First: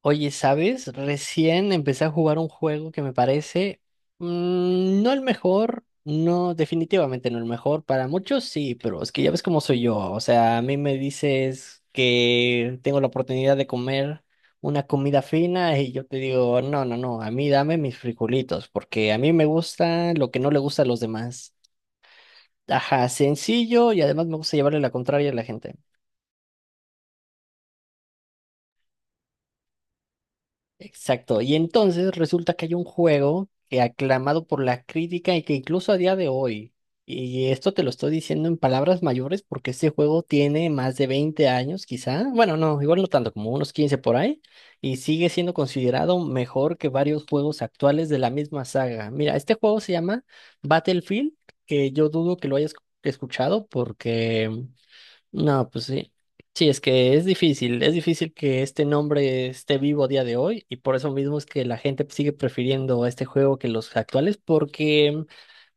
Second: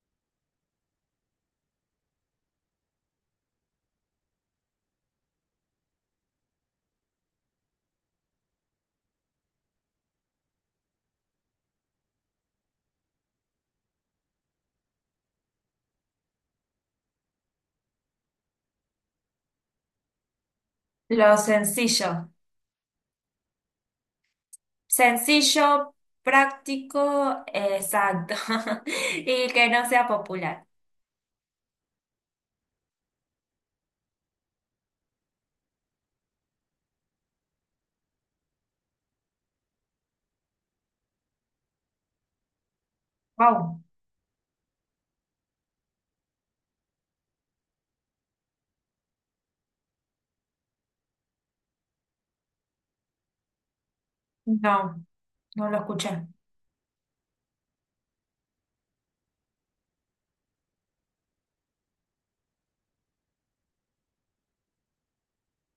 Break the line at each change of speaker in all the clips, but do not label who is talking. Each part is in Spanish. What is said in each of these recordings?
Oye, ¿sabes? Recién empecé a jugar un juego que me parece no el mejor, no, definitivamente no el mejor. Para muchos sí, pero es que ya ves cómo soy yo. O sea, a mí me dices que tengo la oportunidad de comer una comida fina y yo te digo, no, no, no, a mí dame mis frijolitos, porque a mí me gusta lo que no le gusta a los
Lo
demás.
sencillo.
Ajá, sencillo y además me gusta llevarle la contraria a la
Sencillo,
gente.
práctico, exacto. Y que no sea popular.
Exacto. Y entonces resulta que hay un juego que aclamado por la crítica y que incluso a día de hoy, y esto te lo estoy diciendo en palabras mayores porque este juego tiene más de 20 años quizá, bueno, no, igual no tanto, como unos
Wow.
15 por ahí, y sigue siendo considerado mejor que varios juegos actuales de la misma saga. Mira, este juego se llama Battlefield, que yo dudo que lo hayas escuchado porque...
No,
No,
no lo
pues sí.
escuché.
Sí, es que es difícil que este nombre esté vivo a día de hoy y por eso mismo es que la gente sigue prefiriendo este juego que los actuales porque,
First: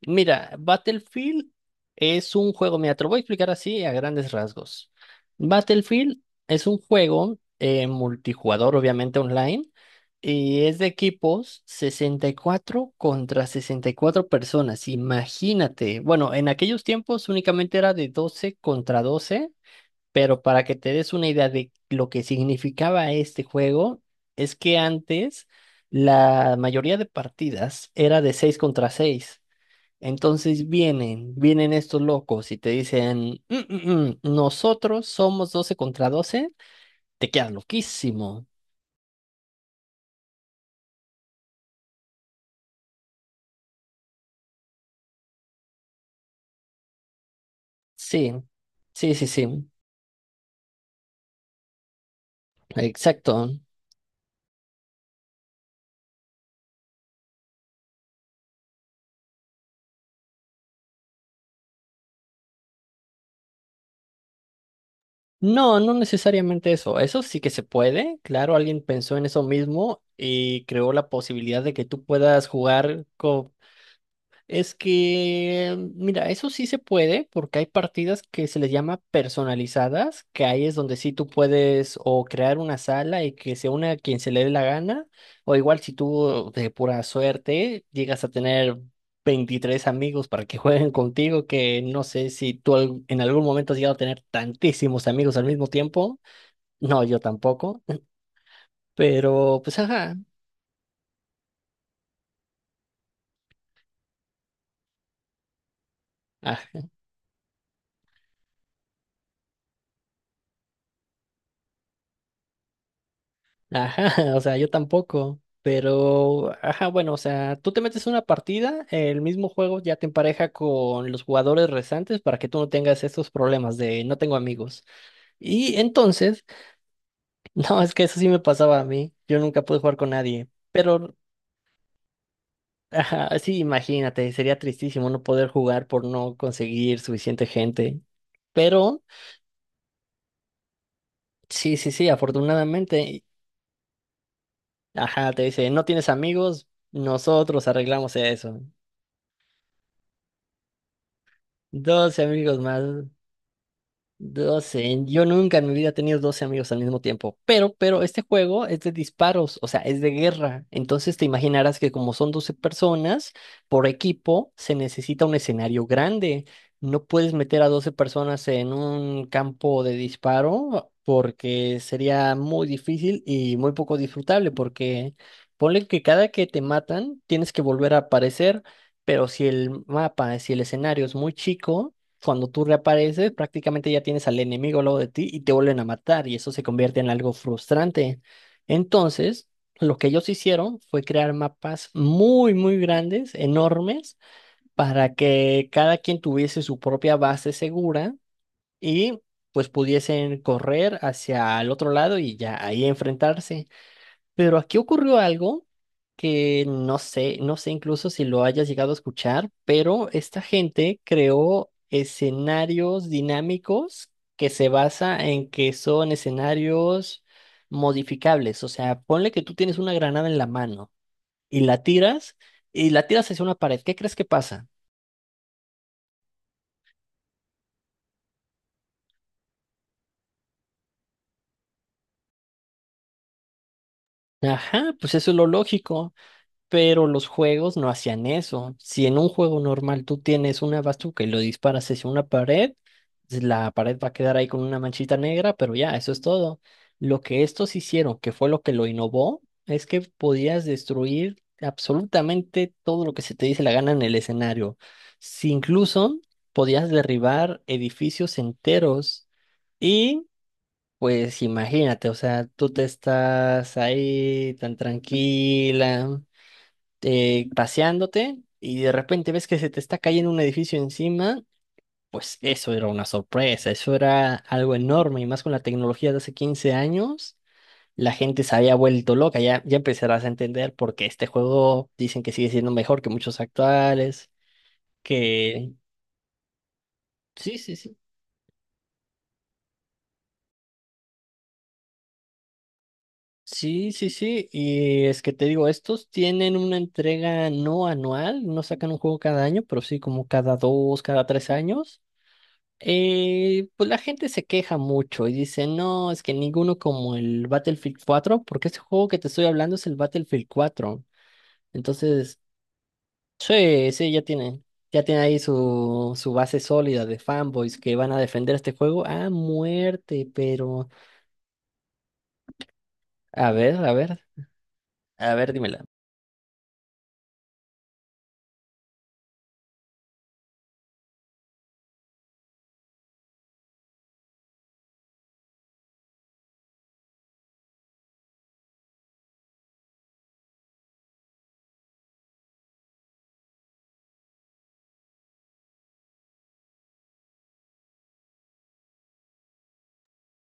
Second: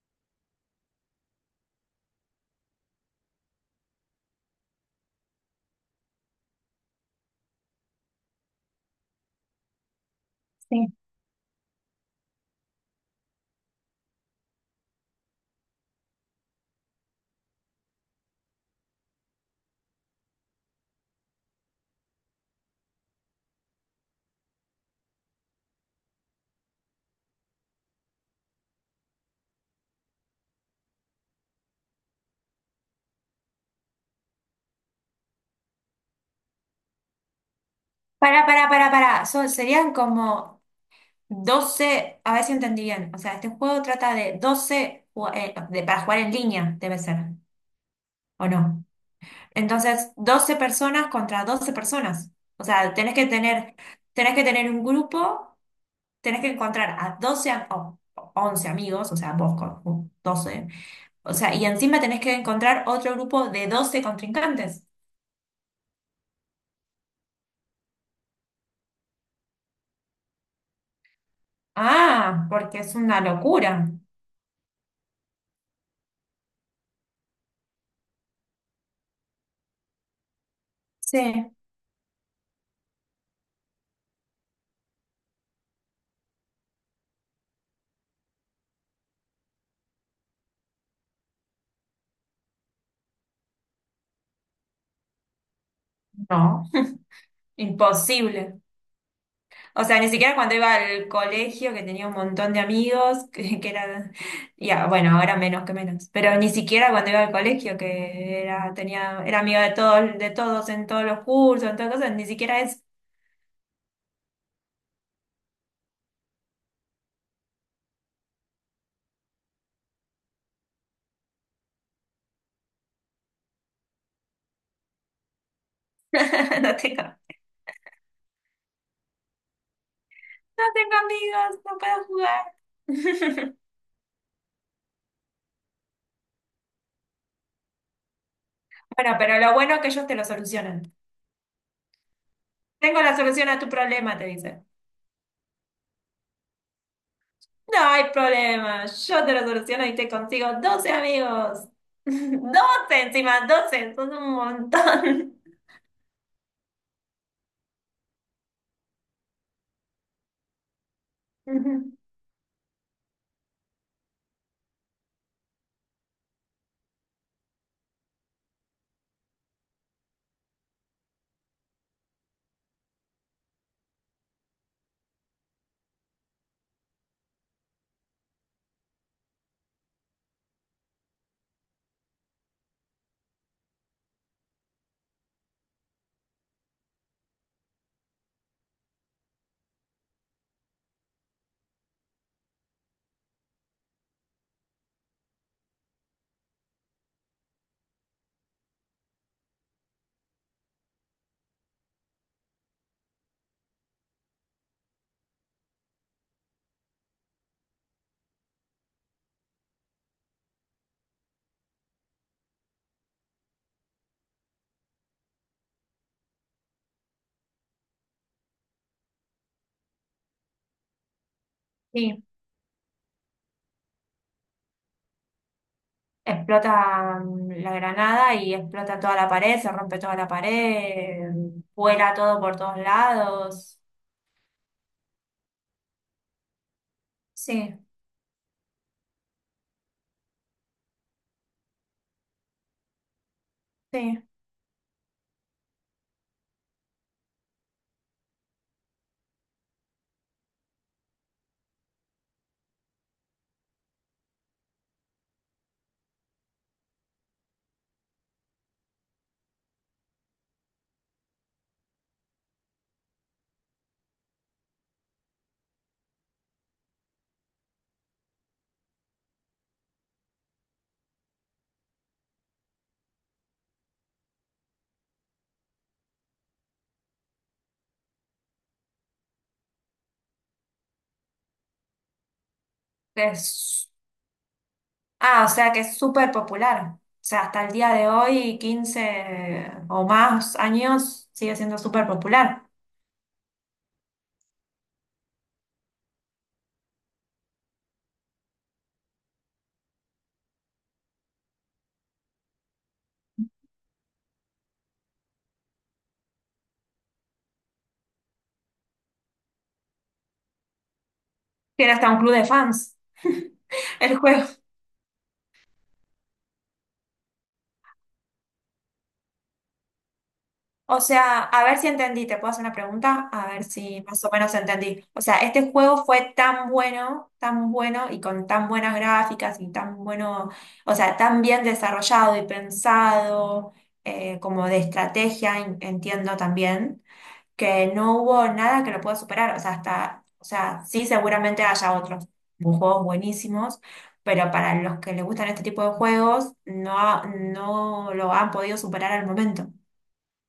mira, Battlefield es un juego, mira, te lo voy a explicar así a grandes rasgos. Battlefield es un juego multijugador, obviamente online, y es de
Sí.
equipos 64 contra 64 personas, imagínate. Bueno, en aquellos tiempos únicamente era de 12 contra 12, pero para que te des una idea de lo que significaba este juego, es que antes la mayoría de partidas era de 6 contra seis. Entonces vienen estos locos y te dicen, "Mm, mm, mm, nosotros somos 12 contra 12", te quedas loquísimo.
Para, para. Serían como 12. A ver si entendí bien. O sea, este juego trata de para jugar en línea, debe ser,
Sí,
¿o no?
sí, sí, sí,
Entonces, 12 personas contra 12 personas. O sea,
exacto.
tenés que tener un grupo. Tenés que encontrar a 12 am- o 11 amigos, o sea, vos con 12, o sea, y encima tenés que encontrar otro grupo de 12 contrincantes.
No, no necesariamente eso. Eso sí que se puede. Claro, alguien pensó en eso mismo y creó la posibilidad de que tú
Ah,
puedas
porque es
jugar
una
con...
locura.
Es que, mira, eso sí se puede porque hay partidas que se les llama personalizadas, que ahí es donde sí tú
Sí.
puedes o crear una sala y que se una a quien se le dé la gana, o igual si tú de pura suerte llegas a tener 23 amigos para que jueguen contigo, que no sé si tú al- en algún momento has llegado a tener tantísimos amigos al mismo tiempo,
No,
no, yo tampoco,
imposible.
pero pues
O sea, ni
ajá.
siquiera cuando iba al colegio, que tenía un montón de amigos, ya, bueno, ahora menos que menos, pero ni siquiera cuando iba al colegio, que era, tenía, era amiga de todos en todos los cursos, en todas cosas, ni siquiera eso.
Ajá, o sea, yo tampoco, pero, ajá, bueno, o sea, tú te metes una partida, el mismo juego ya te empareja con los jugadores restantes para que tú no tengas estos problemas de no tengo amigos. Y entonces,
No tengo.
no, es que eso sí me pasaba a mí, yo nunca pude jugar con nadie,
No tengo
pero,
amigos, no puedo jugar.
ajá, sí, imagínate, sería tristísimo no poder jugar por no conseguir suficiente gente. Pero,
Bueno, pero lo bueno es que ellos te lo solucionan.
sí, sí, sí,
Tengo la
afortunadamente,
solución a tu problema, te dicen.
ajá, te dice, no tienes amigos, nosotros
No hay
arreglamos eso.
problema, yo te lo soluciono y te consigo doce amigos.
12 amigos más.
Doce encima, 12 son un
12. Yo
montón.
nunca en mi vida he tenido 12 amigos al mismo tiempo. Pero, este juego es de disparos, o sea, es de guerra. Entonces te imaginarás que
Ujú.
como son 12 personas por equipo, se necesita un escenario grande. No puedes meter a 12 personas en un campo de disparo porque sería muy difícil y muy poco disfrutable porque ponle que cada que te matan tienes que volver a aparecer. Pero si el mapa, si el escenario es muy chico, cuando tú reapareces, prácticamente ya tienes al enemigo al lado de ti y te vuelven a matar y eso se convierte en algo frustrante. Entonces, lo que ellos hicieron fue crear mapas muy, muy grandes, enormes, para que cada quien tuviese su propia base segura y pues pudiesen correr hacia el otro lado y ya ahí enfrentarse. Pero aquí ocurrió algo que no sé, no sé incluso si lo hayas llegado a escuchar, pero esta gente creó escenarios dinámicos que se basa en que son escenarios modificables. O sea, ponle que tú tienes una granada en la mano y la
Sí,
tiras hacia una pared. ¿Qué crees que pasa?
explota la granada y explota toda la pared, se rompe toda la pared, vuela todo por todos lados.
Ajá, pues eso es lo lógico. Pero los juegos
Sí,
no hacían eso. Si en un juego normal tú tienes una bazooka y lo disparas hacia una pared, la pared va a
sí.
quedar ahí con una manchita negra, pero ya, eso es todo. Lo que estos hicieron, que fue lo que lo innovó, es que podías destruir absolutamente todo lo que se te dice la gana en el escenario. Si incluso podías derribar edificios enteros y... Pues imagínate, o sea, tú te estás ahí tan tranquila, paseándote y de repente ves que se te está cayendo un edificio encima, pues eso era una sorpresa, eso era algo enorme y más con la tecnología de hace 15 años, la gente se había vuelto loca, ya, ya empezarás a entender por qué este juego dicen que sigue siendo mejor que muchos
Es
actuales,
Ah, o sea
que...
que es súper popular. O sea,
Sí,
hasta el
sí,
día
sí.
de hoy, 15 o más años, sigue siendo súper popular.
Sí, sí, sí, y es que te digo, estos tienen una entrega no anual, no sacan un juego cada año, pero sí como cada dos, cada tres años. Pues la gente se queja mucho y dice, no, es que ninguno como el Battlefield 4, porque ese juego que te estoy hablando es el Battlefield 4.
Tiene hasta un club
Entonces,
de fans
sí, sí,
el juego.
ya tiene ahí su, su base sólida de fanboys que van a defender este juego a muerte, pero
O sea, a ver si entendí, te puedo hacer una pregunta, a
a
ver
ver, a
si
ver,
más o menos entendí. O
a
sea,
ver,
este
dímela.
juego fue tan bueno y con tan buenas gráficas y tan bueno, o sea, tan bien desarrollado y pensado, como de estrategia, entiendo también que no hubo nada que lo pueda superar. O sea, hasta, o sea, sí, seguramente haya otros juegos buenísimos, pero para los que les gustan este tipo de juegos, no, no lo han podido superar al momento.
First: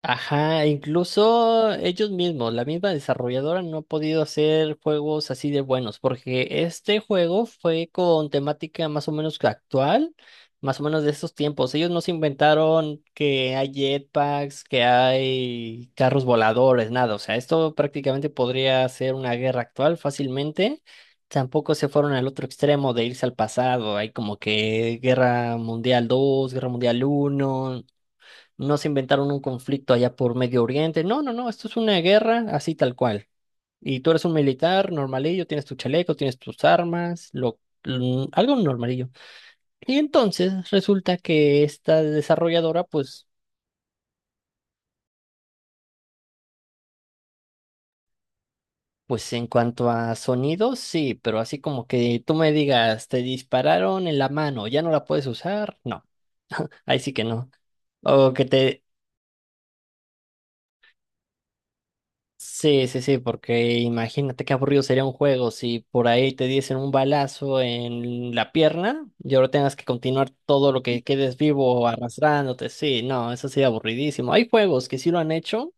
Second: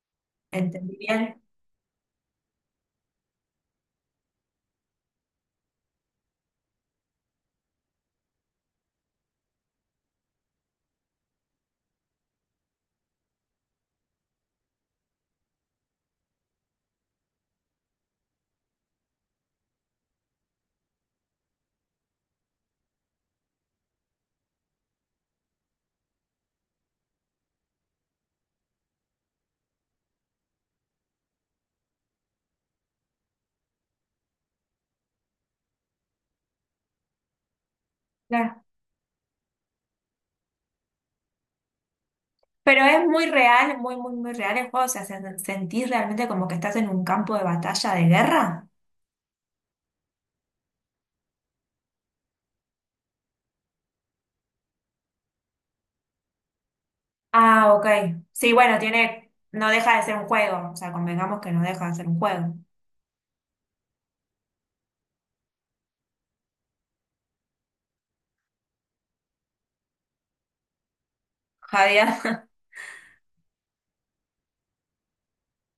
Ajá,
¿Entendí bien?
incluso ellos mismos, la misma desarrolladora no ha podido hacer juegos así de buenos, porque este juego fue con temática más o menos que actual, más o menos de estos tiempos. Ellos no se inventaron que hay jetpacks, que hay carros voladores, nada. O sea, esto prácticamente podría ser una guerra actual fácilmente. Tampoco se fueron al otro extremo de irse al pasado. Hay como que Guerra Mundial 2, Guerra Mundial uno. No se inventaron un conflicto allá por Medio Oriente. No, no, no, esto es una guerra así tal cual. Y tú eres un militar normalillo, tienes tu chaleco, tienes tus armas, lo, algo
Claro.
normalillo. Y entonces resulta que esta
Pero
desarrolladora,
es
pues,
muy real, muy, muy, muy real el juego. O sea, sentís realmente como que estás en un campo de batalla de guerra.
pues en cuanto a sonidos, sí, pero así como que tú me digas, te dispararon en la mano, ya no la puedes usar, no, ahí sí que no.
Ah, ok.
O que
Sí, bueno,
te...
tiene, no deja de ser un juego. O sea, convengamos que no deja de ser un juego.
Sí, sí, sí, porque imagínate qué aburrido sería un juego si por ahí te diesen un balazo en la pierna y ahora tengas que continuar todo lo que quedes vivo
Javier.
arrastrándote. Sí, no, eso sería aburridísimo. Hay juegos que sí lo han hecho,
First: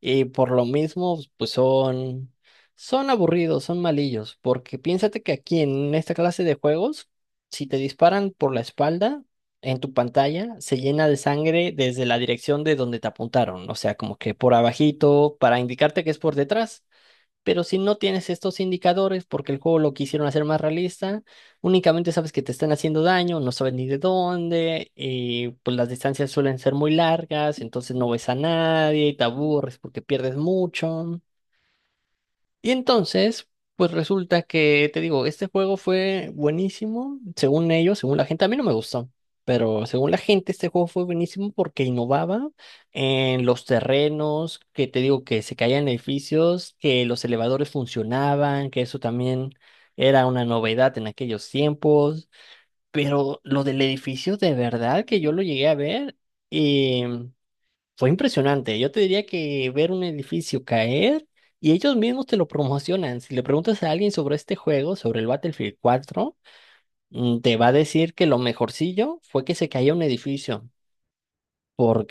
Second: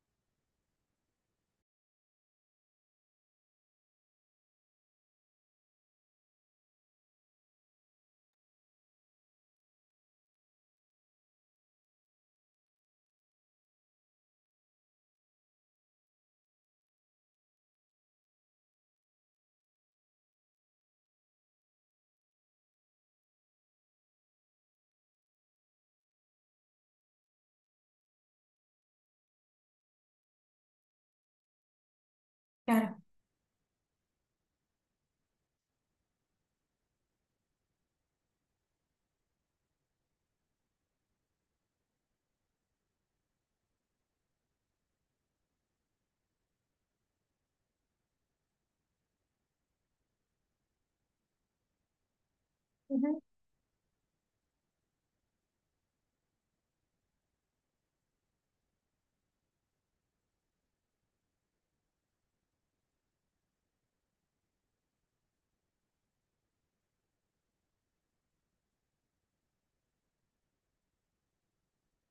y por lo mismo, pues son, son aburridos, son malillos, porque piénsate que aquí en esta clase de juegos, si te disparan por la espalda, en tu pantalla se llena de sangre desde la dirección de donde te apuntaron, o sea, como que por abajito, para indicarte que es por detrás. Pero si no tienes estos indicadores, porque el juego lo quisieron hacer más realista, únicamente sabes que te están haciendo daño, no sabes ni de dónde, y pues las distancias suelen ser muy largas, entonces no ves a nadie y te aburres porque pierdes mucho. Y entonces, pues resulta que, te digo, este juego fue buenísimo, según ellos, según la gente, a mí no me gustó, pero según la gente este juego fue buenísimo porque innovaba en los terrenos, que te digo que se caían edificios, que los elevadores funcionaban, que eso también era una novedad en aquellos tiempos,
Claro.
pero lo del edificio de verdad que yo lo llegué a ver. Fue impresionante. Yo te diría que ver un edificio caer y ellos mismos te lo promocionan. Si le preguntas a alguien sobre este juego, sobre el Battlefield 4, te va a decir que lo mejorcillo fue que se caía un edificio.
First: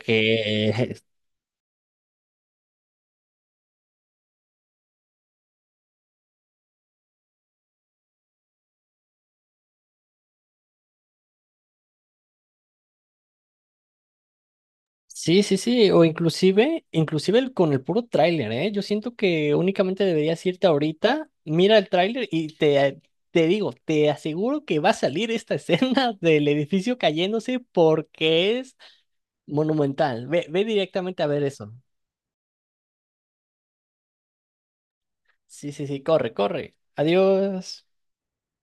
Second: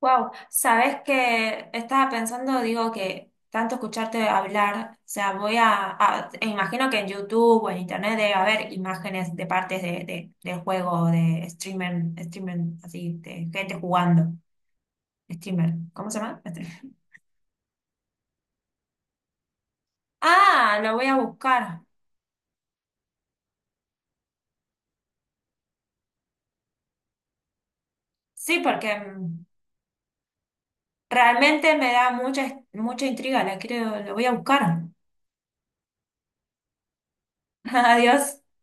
Wow, sabes que estaba pensando, digo que tanto escucharte hablar, o sea, voy e imagino que en YouTube o en Internet debe haber imágenes de partes del juego, de streamer, streamer, así, de gente jugando,
sí, sí,
streamer,
sí. O
¿cómo se llama? Este.
inclusive, inclusive el- con el puro tráiler, ¿eh? Yo siento que únicamente deberías irte
Ah, lo voy a
ahorita, mira
buscar.
el tráiler y te digo, te aseguro que va a salir esta escena del edificio cayéndose porque
Sí,
es
porque
monumental. Ve, ve directamente a ver eso.
realmente me da mucha, mucha intriga, la quiero, lo voy a buscar.
Sí, sí, sí, corre, corre. Adiós.
Adiós.